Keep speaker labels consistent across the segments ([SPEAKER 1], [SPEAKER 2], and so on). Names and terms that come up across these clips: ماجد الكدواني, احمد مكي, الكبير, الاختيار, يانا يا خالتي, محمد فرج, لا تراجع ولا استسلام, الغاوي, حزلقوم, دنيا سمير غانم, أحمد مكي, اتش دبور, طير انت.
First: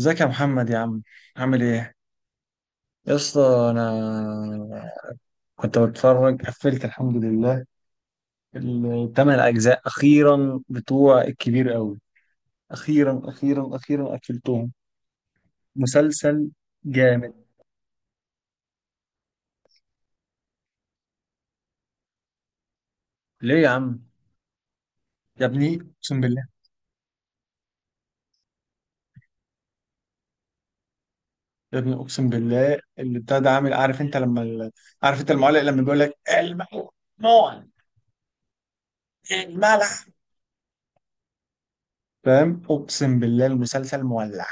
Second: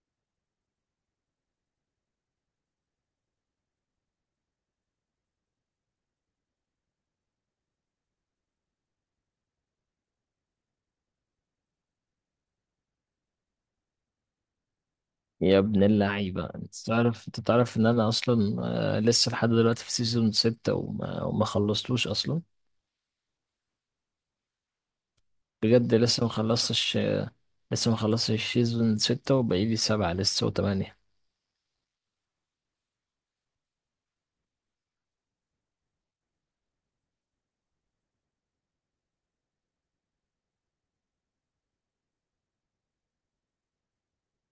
[SPEAKER 1] ازيك يا محمد يا عم؟ عامل ايه يا اسطى؟ انا كنت بتفرج، قفلت الحمد لله الـ8 اجزاء اخيرا بتوع الكبير قوي. اخيرا اخيرا اخيرا قفلتهم.
[SPEAKER 2] يا ابن اللعيبة،
[SPEAKER 1] مسلسل
[SPEAKER 2] انت تعرف
[SPEAKER 1] جامد.
[SPEAKER 2] انت تعرف ان انا اصلا لسه لحد دلوقتي في سيزون ستة وما خلصتوش اصلا.
[SPEAKER 1] ليه يا عم؟ يا ابني
[SPEAKER 2] بجد
[SPEAKER 1] اقسم
[SPEAKER 2] لسه ما
[SPEAKER 1] بالله.
[SPEAKER 2] خلصتش. لسه ما خلصتش سيزون ستة، وبقيلي سبعة لسه وثمانية.
[SPEAKER 1] يا ابني اقسم بالله اللي بتاع ده عامل. عارف انت لما عارف انت المعلق لما بيقول لك الممنوع، الملح. فاهم؟ اقسم بالله المسلسل مولع.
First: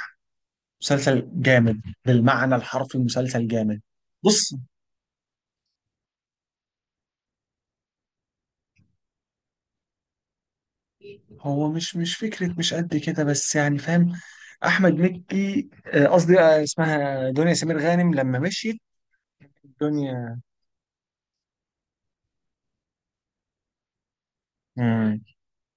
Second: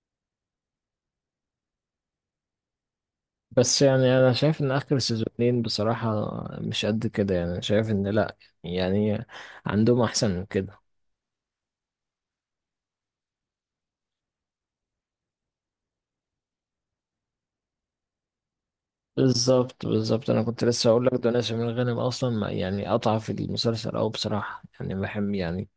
[SPEAKER 1] مسلسل جامد بالمعنى الحرفي. مسلسل جامد.
[SPEAKER 2] بس يعني انا
[SPEAKER 1] بص.
[SPEAKER 2] شايف ان اخر سيزونين بصراحة مش قد كده. يعني أنا شايف ان لا، يعني عندهم احسن من كده.
[SPEAKER 1] هو مش فكرة مش قد كده بس يعني فاهم. أحمد مكي، قصدي اسمها دنيا سمير غانم لما مشيت
[SPEAKER 2] بالظبط، بالظبط،
[SPEAKER 1] الدنيا.
[SPEAKER 2] انا كنت لسه اقول لك ده. ناس من الغنم اصلا يعني اضعف المسلسل، او بصراحة يعني
[SPEAKER 1] مم.
[SPEAKER 2] بحب يعني.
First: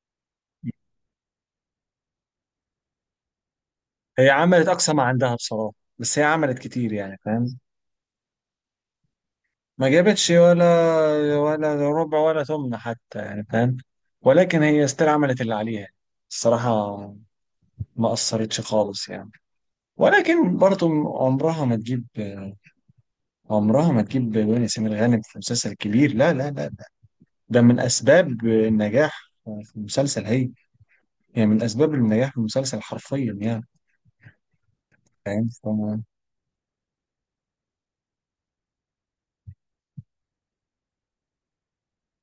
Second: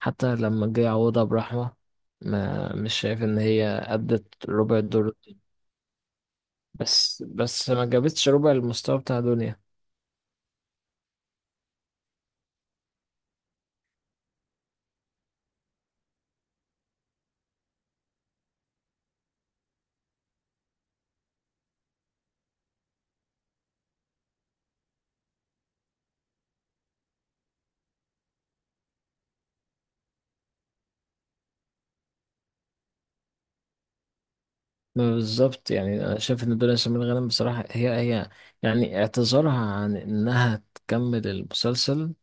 [SPEAKER 2] حتى لما جه يعوضها برحمة، ما مش شايف ان هي ادت
[SPEAKER 1] هي عملت
[SPEAKER 2] ربع
[SPEAKER 1] أقصى ما
[SPEAKER 2] الدور.
[SPEAKER 1] عندها بصراحة. بس هي عملت كتير يعني
[SPEAKER 2] بس
[SPEAKER 1] فاهم.
[SPEAKER 2] بس ما جابتش ربع المستوى بتاع دنيا.
[SPEAKER 1] ما جابتش ولا ربع ولا ثمن حتى يعني فاهم. ولكن هي استر عملت اللي عليها يعني. الصراحة ما أثرتش خالص يعني. ولكن برضه عمرها ما تجيب. عمرها ما تجيب دنيا سمير غانم في مسلسل كبير، لا لا لا. ده من اسباب النجاح في المسلسل هي. يعني من اسباب النجاح في المسلسل حرفيا يعني.
[SPEAKER 2] ما
[SPEAKER 1] فاهم
[SPEAKER 2] بالظبط، يعني انا شايف ان دنيا سمير غانم بصراحة هي هي يعني اعتذارها عن انها تكمل المسلسل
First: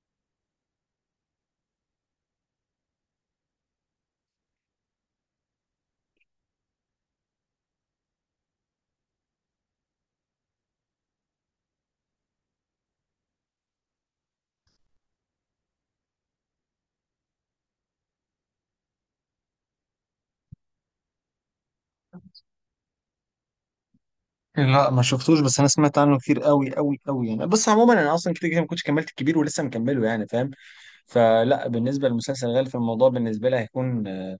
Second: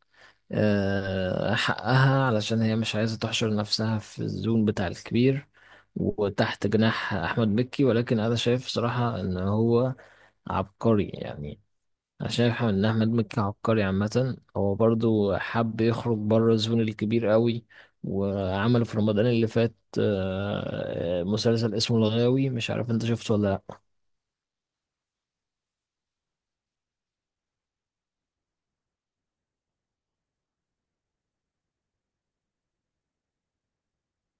[SPEAKER 2] حقها، علشان هي مش عايزة تحشر نفسها في الزون بتاع الكبير وتحت جناح احمد مكي. ولكن انا شايف صراحة ان هو عبقري يعني. انا شايف ان احمد مكي عبقري عامه. هو برضو حب يخرج بره الزون الكبير قوي، وعمل في رمضان اللي فات مسلسل اسمه الغاوي. مش عارف انت شفته ولا لا؟
[SPEAKER 1] لا، ما شفتوش بس انا سمعت عنه كتير قوي قوي قوي يعني. بس عموما انا اصلا كده كده ما كنتش كملت الكبير ولسه مكمله يعني فاهم. فلا بالنسبه لمسلسل غالي في الموضوع بالنسبه لي هيكون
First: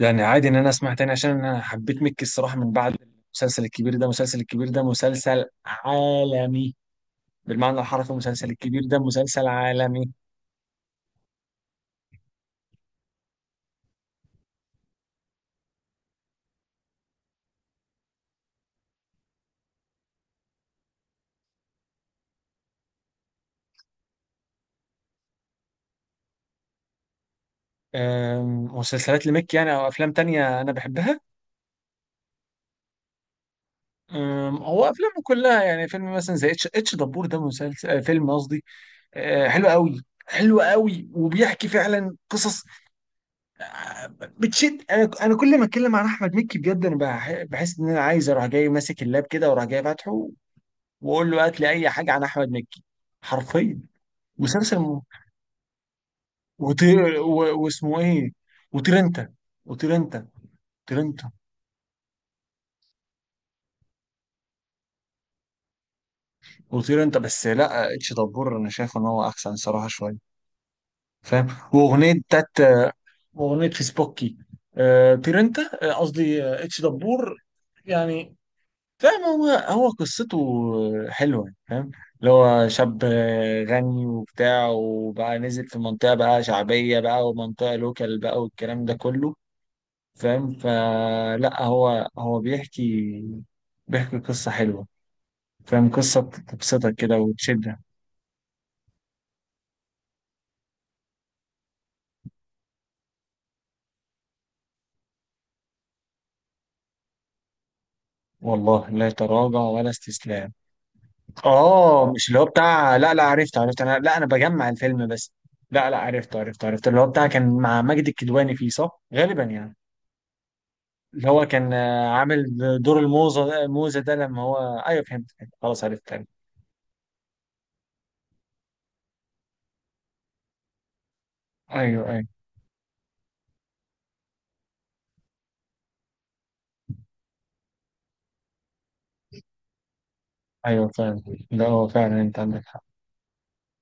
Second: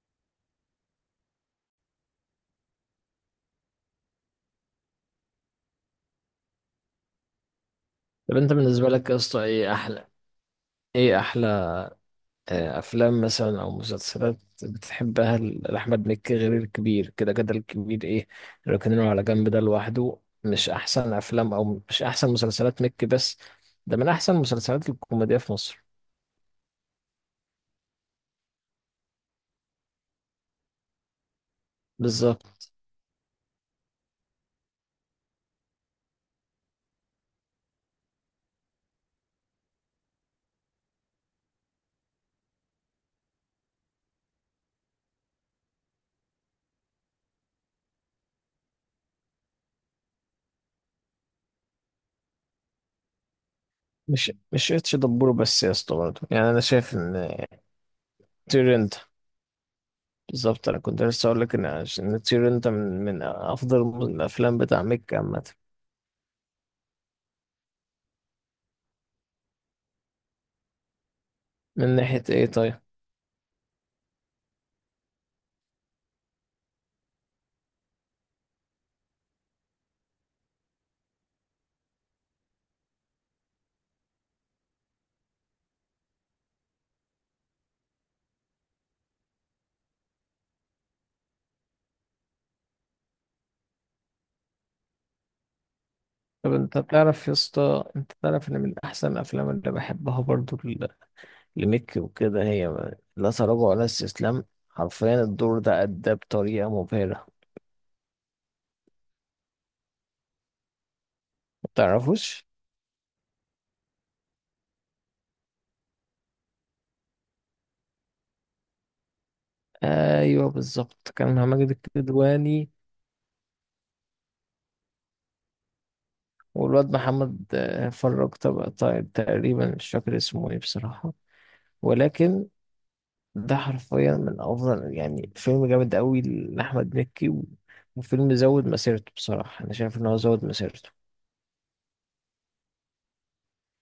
[SPEAKER 1] يعني عادي ان انا اسمع تاني عشان انا حبيت مكي الصراحه من بعد المسلسل الكبير. ده مسلسل الكبير ده مسلسل عالمي بالمعنى الحرفي.
[SPEAKER 2] طب
[SPEAKER 1] المسلسل
[SPEAKER 2] انت
[SPEAKER 1] الكبير
[SPEAKER 2] بالنسبه
[SPEAKER 1] ده
[SPEAKER 2] لك يا اسطى،
[SPEAKER 1] مسلسل
[SPEAKER 2] ايه احلى،
[SPEAKER 1] عالمي.
[SPEAKER 2] ايه احلى افلام مثلا او مسلسلات بتحبها لاحمد مكي غير الكبير؟ كده كده الكبير ايه، ركنينه على جنب ده لوحده. مش احسن افلام او مش احسن مسلسلات مكي بس، ده من احسن المسلسلات الكوميديه في مصر.
[SPEAKER 1] مسلسلات لمكي يعني او افلام تانية انا بحبها.
[SPEAKER 2] بالظبط.
[SPEAKER 1] هو افلامه كلها يعني. فيلم مثلا زي اتش دبور ده مسلسل فيلم قصدي، حلو قوي. حلو قوي وبيحكي فعلا قصص بتشد. انا كل ما اتكلم عن احمد مكي بجد انا بحس ان انا عايز اروح جاي ماسك اللاب كده واروح جاي فاتحه واقول له هات لي اي حاجه عن احمد مكي حرفيا.
[SPEAKER 2] مش
[SPEAKER 1] مسلسل
[SPEAKER 2] اتش
[SPEAKER 1] م...
[SPEAKER 2] دبور بس يا اسطى برضه، يعني انا شايف ان
[SPEAKER 1] واسمه ايه؟
[SPEAKER 2] طير انت،
[SPEAKER 1] وطير انت، وطير انت،
[SPEAKER 2] بالظبط. انا
[SPEAKER 1] وطير
[SPEAKER 2] كنت
[SPEAKER 1] انت،
[SPEAKER 2] لسه اقول لك ان طير انت من افضل الافلام بتاع ميك عامه.
[SPEAKER 1] وطير انت بس. لا، اتش دبور انا شايف ان هو احسن صراحه شويه فاهم.
[SPEAKER 2] من
[SPEAKER 1] واغنيه.
[SPEAKER 2] ناحيه ايه طيب؟
[SPEAKER 1] واغنيه فيسبوكي، آه بيرنتا، قصدي، اتش دبور يعني. فاهم؟ هو قصته حلوه فاهم. اللي هو شاب غني وبتاع، وبقى نزل في منطقه بقى شعبيه بقى ومنطقه لوكال بقى والكلام ده كله فاهم. فلا هو بيحكي. بيحكي قصه حلوه فاهم. قصه
[SPEAKER 2] طب انت
[SPEAKER 1] تبسطك كده
[SPEAKER 2] تعرف يا
[SPEAKER 1] وتشدك.
[SPEAKER 2] اسطى، انت تعرف ان من احسن الافلام اللي بحبها برضه لميك وكده، هي لا تراجع ولا استسلام. حرفيا الدور ده اداه بطريقه مبهره.
[SPEAKER 1] والله لا تراجع ولا استسلام.
[SPEAKER 2] ما
[SPEAKER 1] اه، مش اللي هو
[SPEAKER 2] تعرفوش؟
[SPEAKER 1] بتاع، لا. لا، عرفت عرفت. انا لا، انا بجمع الفيلم بس. لا لا، عرفت عرفت عرفت. اللي هو بتاع كان مع ماجد الكدواني فيه، صح غالبا يعني.
[SPEAKER 2] ايوه بالظبط،
[SPEAKER 1] اللي
[SPEAKER 2] كان مع
[SPEAKER 1] هو
[SPEAKER 2] ماجد
[SPEAKER 1] كان عامل
[SPEAKER 2] الكدواني.
[SPEAKER 1] دور الموزة الموزة ده لما هو. ايوه فهمت فهمت. خلاص عرفت عرفت.
[SPEAKER 2] والواد محمد فرج، طب طيب، تقريبا مش فاكر اسمه ايه بصراحة.
[SPEAKER 1] ايوه ايوه.
[SPEAKER 2] ولكن ده حرفيا من افضل، يعني فيلم جامد قوي لأحمد مكي وفيلم زود مسيرته بصراحة. انا شايف ان هو زود
[SPEAKER 1] ايوه
[SPEAKER 2] مسيرته.
[SPEAKER 1] فعلا. لا، هو فعلا انت عندك حق.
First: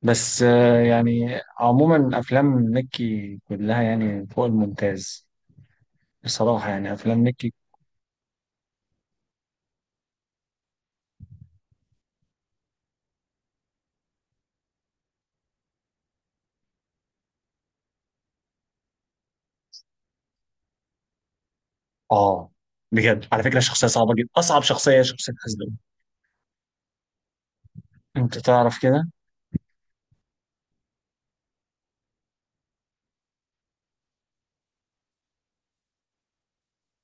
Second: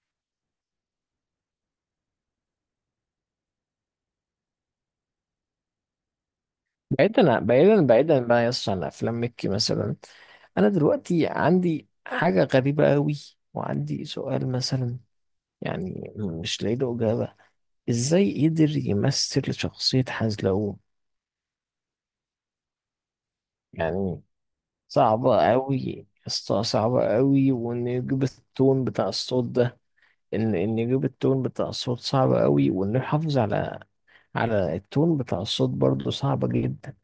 [SPEAKER 1] بس يعني عموما افلام مكي كلها يعني فوق الممتاز. بصراحة يعني افلام
[SPEAKER 2] بعيدا
[SPEAKER 1] مكي.
[SPEAKER 2] بعيدا بعيدا بقى يس عن افلام مكي مثلا، انا دلوقتي عندي حاجة غريبة قوي، وعندي سؤال مثلا يعني مش لاقي له إجابة: ازاي قدر يمثل شخصية حزلقوم؟
[SPEAKER 1] اه بجد على فكرة شخصية صعبة
[SPEAKER 2] يعني
[SPEAKER 1] جدا. اصعب شخصية هي شخصية
[SPEAKER 2] صعبة
[SPEAKER 1] حزلقوم.
[SPEAKER 2] أوي اسطى، صعبة أوي. وإنه يجيب
[SPEAKER 1] انت تعرف
[SPEAKER 2] التون بتاع
[SPEAKER 1] كده.
[SPEAKER 2] الصوت ده، إن يجيب التون بتاع الصوت صعب أوي، وإنه يحافظ على التون بتاع الصوت برضه صعبة جدا.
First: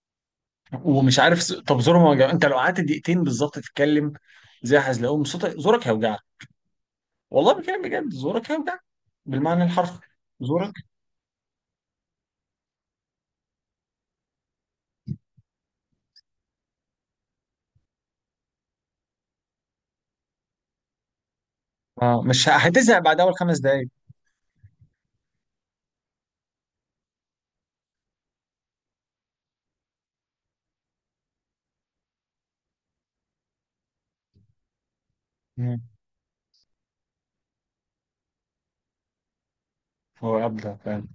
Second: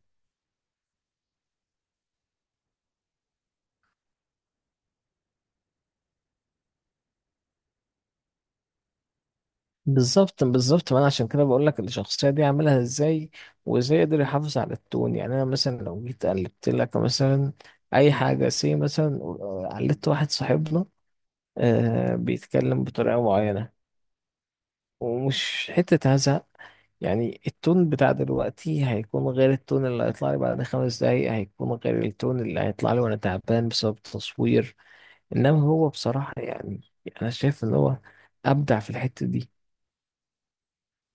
[SPEAKER 1] ومش عارف طب زوره ما وجع؟ انت لو قعدت دقيقتين بالظبط تتكلم زي حزلقوم صوتك زورك هيوجعك. والله بكلم بجد زورك هيوجعك بالمعنى الحرفي.
[SPEAKER 2] بالظبط
[SPEAKER 1] زورك
[SPEAKER 2] بالظبط. ما أنا عشان كده بقول لك الشخصية دي عاملها إزاي، وإزاي يقدر يحافظ على التون. يعني أنا مثلا لو جيت قلبت لك مثلا أي حاجة سي مثلا، قلدت واحد صاحبنا
[SPEAKER 1] اه، مش ه-
[SPEAKER 2] بيتكلم
[SPEAKER 1] هتزهق بعد
[SPEAKER 2] بطريقة
[SPEAKER 1] اول خمس
[SPEAKER 2] معينة،
[SPEAKER 1] دقايق
[SPEAKER 2] ومش حتة هزق، يعني التون بتاع دلوقتي هيكون غير التون اللي هيطلع لي بعد 5 دقايق، هيكون غير التون اللي هيطلع لي وانا تعبان بسبب التصوير. انما
[SPEAKER 1] مم.
[SPEAKER 2] هو بصراحة يعني، انا شايف ان هو ابدع في الحتة دي.
[SPEAKER 1] هو ابدع فعلا.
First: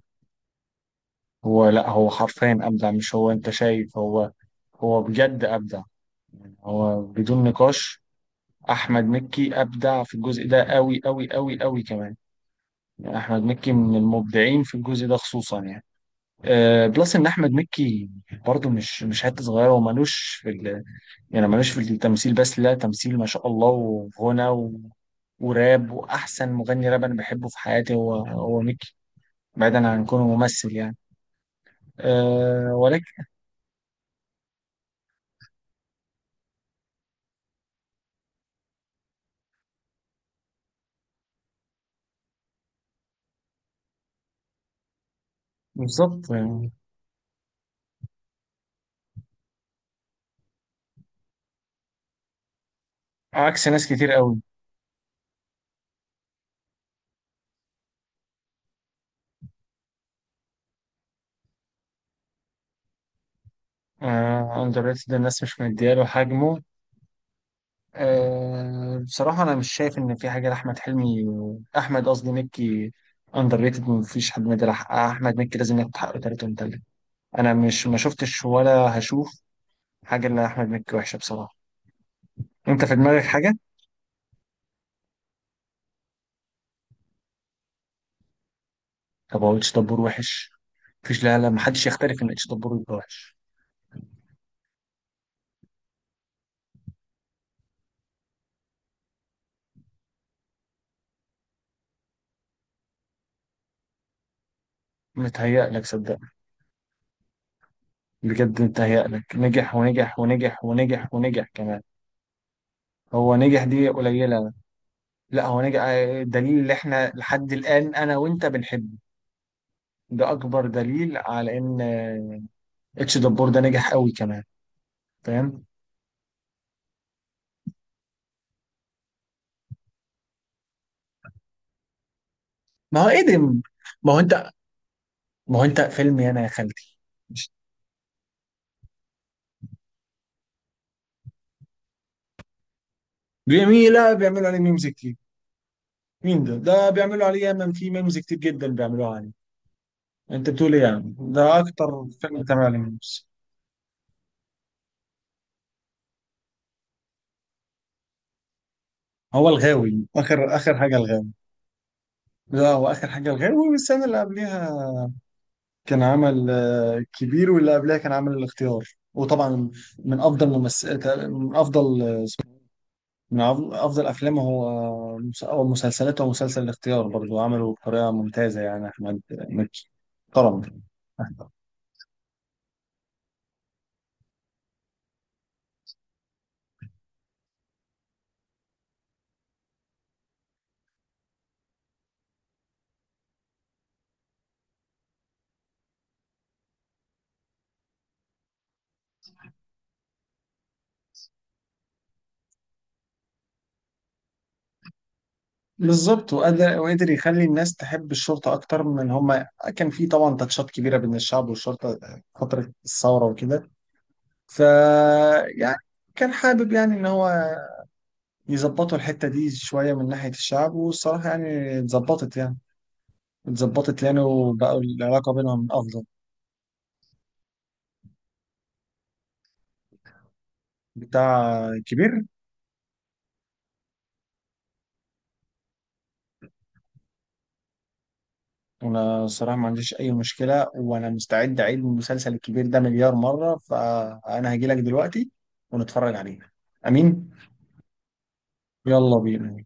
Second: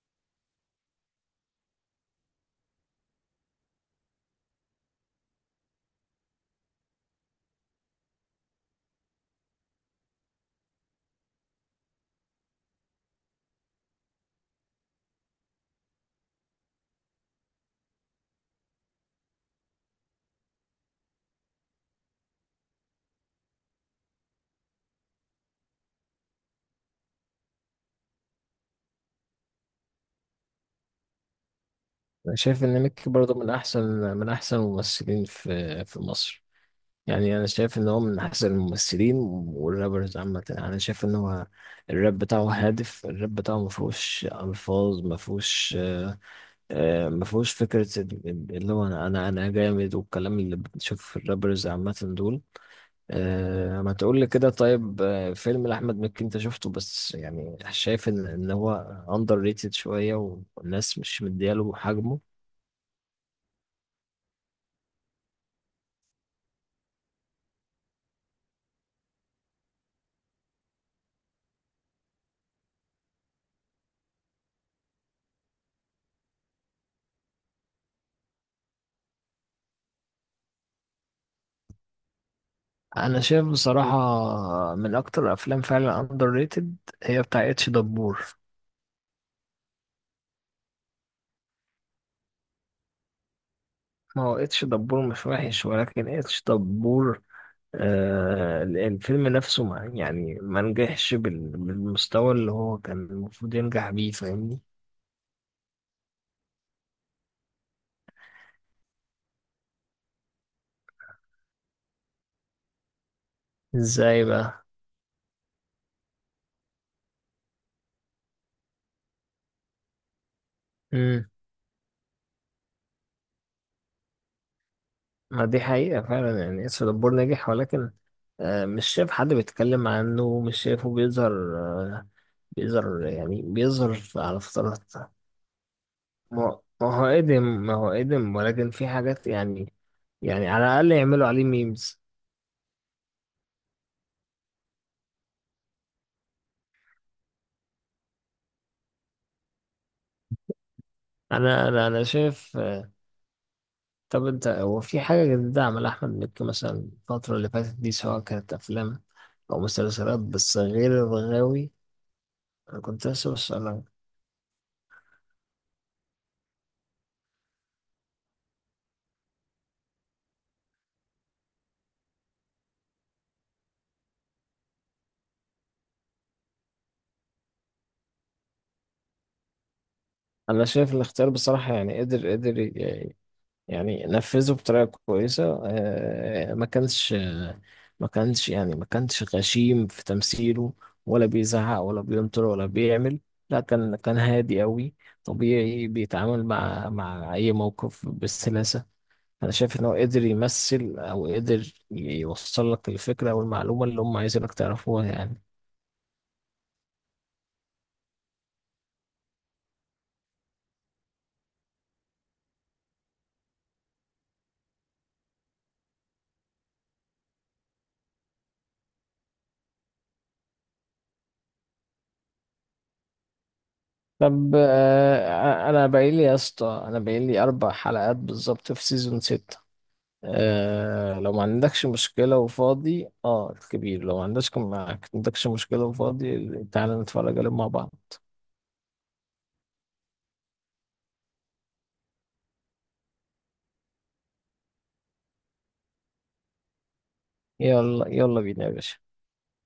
[SPEAKER 1] هو لا، هو حرفيا ابدع. مش هو انت شايف هو بجد ابدع. يعني هو بدون نقاش، احمد مكي ابدع في الجزء ده قوي قوي قوي قوي كمان. يعني احمد مكي من المبدعين في الجزء ده خصوصا يعني بلس ان احمد مكي برضه مش حته صغيره ومالوش في يعني مالوش في التمثيل بس. لا تمثيل ما شاء الله، وغنى وراب. واحسن مغني راب انا بحبه في حياتي هو ميكي بعيدا عن كونه ممثل يعني.
[SPEAKER 2] انا شايف
[SPEAKER 1] أه
[SPEAKER 2] ان ميكي
[SPEAKER 1] ولكن
[SPEAKER 2] برضه من احسن، من احسن الممثلين في مصر. يعني انا شايف ان هو من احسن الممثلين والرابرز عامة. انا شايف ان هو الراب بتاعه هادف، الراب بتاعه ما فيهوش الفاظ، ما فيهوش
[SPEAKER 1] بالظبط يعني.
[SPEAKER 2] ما فيهوش فكرة اللي هو أنا أنا أنا جامد، والكلام اللي بتشوفه في الرابرز عامة دول.
[SPEAKER 1] عكس
[SPEAKER 2] أه،
[SPEAKER 1] ناس
[SPEAKER 2] ما
[SPEAKER 1] كتير
[SPEAKER 2] تقول لي
[SPEAKER 1] قوي.
[SPEAKER 2] كده، طيب فيلم لأحمد مكي أنت شفته، بس يعني شايف إن هو أندر ريتد شوية، والناس مش مدياله حجمه؟
[SPEAKER 1] أه اندر ريتد، الناس مش مدياله حجمه. أه بصراحه انا مش شايف ان في حاجه لاحمد حلمي، احمد قصدي مكي، اندر ريتد. مفيش حد مدى احمد مكي. لازم ياخد حقه تلاته ومتلت. انا مش، ما شفتش ولا هشوف حاجه اللي احمد مكي وحشه بصراحه. انت في
[SPEAKER 2] أنا
[SPEAKER 1] دماغك
[SPEAKER 2] شايف
[SPEAKER 1] حاجه؟
[SPEAKER 2] بصراحة من أكتر الأفلام فعلا أندر ريتد هي بتاع اتش دبور.
[SPEAKER 1] طب هو اتش دبور وحش؟ مفيش، لا لا، محدش يختلف ان اتش دبور يبقى وحش.
[SPEAKER 2] ما هو اتش دبور مش وحش، ولكن اتش دبور الفيلم نفسه ما يعني ما نجحش بالمستوى اللي هو كان المفروض ينجح بيه. فاهمني؟
[SPEAKER 1] متهيألك صدقني. بجد متهيألك. نجح ونجح ونجح ونجح ونجح كمان. هو نجح دي
[SPEAKER 2] ازاي
[SPEAKER 1] قليلة.
[SPEAKER 2] بقى؟
[SPEAKER 1] لا هو نجح دليل اللي احنا لحد الآن أنا وأنت بنحبه. ده أكبر دليل
[SPEAKER 2] امم
[SPEAKER 1] على إن اتش دبور ده نجح قوي كمان
[SPEAKER 2] ما دي
[SPEAKER 1] فاهم.
[SPEAKER 2] حقيقة فعلا. يعني اسف دبور نجح، ولكن مش شايف حد بيتكلم عنه، مش شايفه بيظهر، آه،
[SPEAKER 1] ما
[SPEAKER 2] بيظهر،
[SPEAKER 1] هو
[SPEAKER 2] يعني
[SPEAKER 1] قدم.
[SPEAKER 2] بيظهر
[SPEAKER 1] ما هو
[SPEAKER 2] على
[SPEAKER 1] أنت
[SPEAKER 2] فترات.
[SPEAKER 1] ما هو أنت فيلم يانا يا
[SPEAKER 2] ما
[SPEAKER 1] خالتي
[SPEAKER 2] هو قدم، ما هو قدم، ولكن في حاجات يعني، يعني على الأقل يعملوا عليه ميمز.
[SPEAKER 1] جميلة. بيعملوا عليه ميمز كتير. مين ده؟ ده بيعملوا عليه ياما، في ميمز كتير جدا بيعملوها عليه. انت بتقول ايه يعني؟ ده
[SPEAKER 2] أنا
[SPEAKER 1] اكتر فيلم
[SPEAKER 2] شايف.
[SPEAKER 1] اتعمل عليه ميمز.
[SPEAKER 2] طب انت، هو في حاجة جديدة عملها أحمد مكي مثلا الفترة اللي فاتت دي، سواء كانت أفلام
[SPEAKER 1] هو
[SPEAKER 2] أو
[SPEAKER 1] الغاوي
[SPEAKER 2] مسلسلات
[SPEAKER 1] اخر
[SPEAKER 2] بس
[SPEAKER 1] اخر
[SPEAKER 2] غير
[SPEAKER 1] حاجه الغاوي.
[SPEAKER 2] الغاوي؟
[SPEAKER 1] لا
[SPEAKER 2] أنا
[SPEAKER 1] هو اخر
[SPEAKER 2] كنت
[SPEAKER 1] حاجه
[SPEAKER 2] لسه
[SPEAKER 1] الغاوي،
[SPEAKER 2] بسألك.
[SPEAKER 1] والسنه اللي قبلها كان عمل كبير، واللي قبلها كان عمل الاختيار. وطبعا من افضل من افضل من افضل افلامه هو او مسلسلاته هو مسلسل الاختيار برضه عمله بطريقه ممتازه يعني احمد مكي
[SPEAKER 2] أنا
[SPEAKER 1] طبعا.
[SPEAKER 2] شايف الاختيار بصراحة يعني قدر، يعني نفذه بطريقة كويسة. ما كانش، ما كانش يعني ما كانش غشيم في تمثيله، ولا بيزعق ولا بيمطر ولا بيعمل. لا، كان هادي قوي، طبيعي، بيتعامل مع أي موقف بسلاسة. انا شايف ان هو قدر يمثل او قدر يوصل لك الفكره او المعلومه اللي هم عايزينك تعرفوها يعني.
[SPEAKER 1] بالظبط. وقدر وقدر يخلي الناس تحب الشرطة أكتر من هما. كان في طبعا تاتشات كبيرة بين الشعب والشرطة فترة الثورة وكده. ف يعني كان حابب يعني إن هو يظبطوا الحتة دي شوية من ناحية الشعب، والصراحة يعني اتظبطت يعني. اتظبطت يعني
[SPEAKER 2] طب
[SPEAKER 1] وبقوا العلاقة بينهم
[SPEAKER 2] انا
[SPEAKER 1] أفضل.
[SPEAKER 2] باقي لي يا اسطى، انا باقي لي 4 حلقات بالظبط في سيزون ستة. أه لو ما
[SPEAKER 1] بتاع
[SPEAKER 2] عندكش
[SPEAKER 1] كبير.
[SPEAKER 2] مشكله وفاضي، اه الكبير، لو ما عندكش مشكله وفاضي، تعالى نتفرج عليهم مع بعض.
[SPEAKER 1] أنا الصراحة ما عنديش أي مشكلة وأنا مستعد أعيد المسلسل الكبير ده مليار مرة، فأنا هجيلك دلوقتي ونتفرج عليه. أمين.
[SPEAKER 2] يلا يلا بينا يا باشا.
[SPEAKER 1] يلا بينا.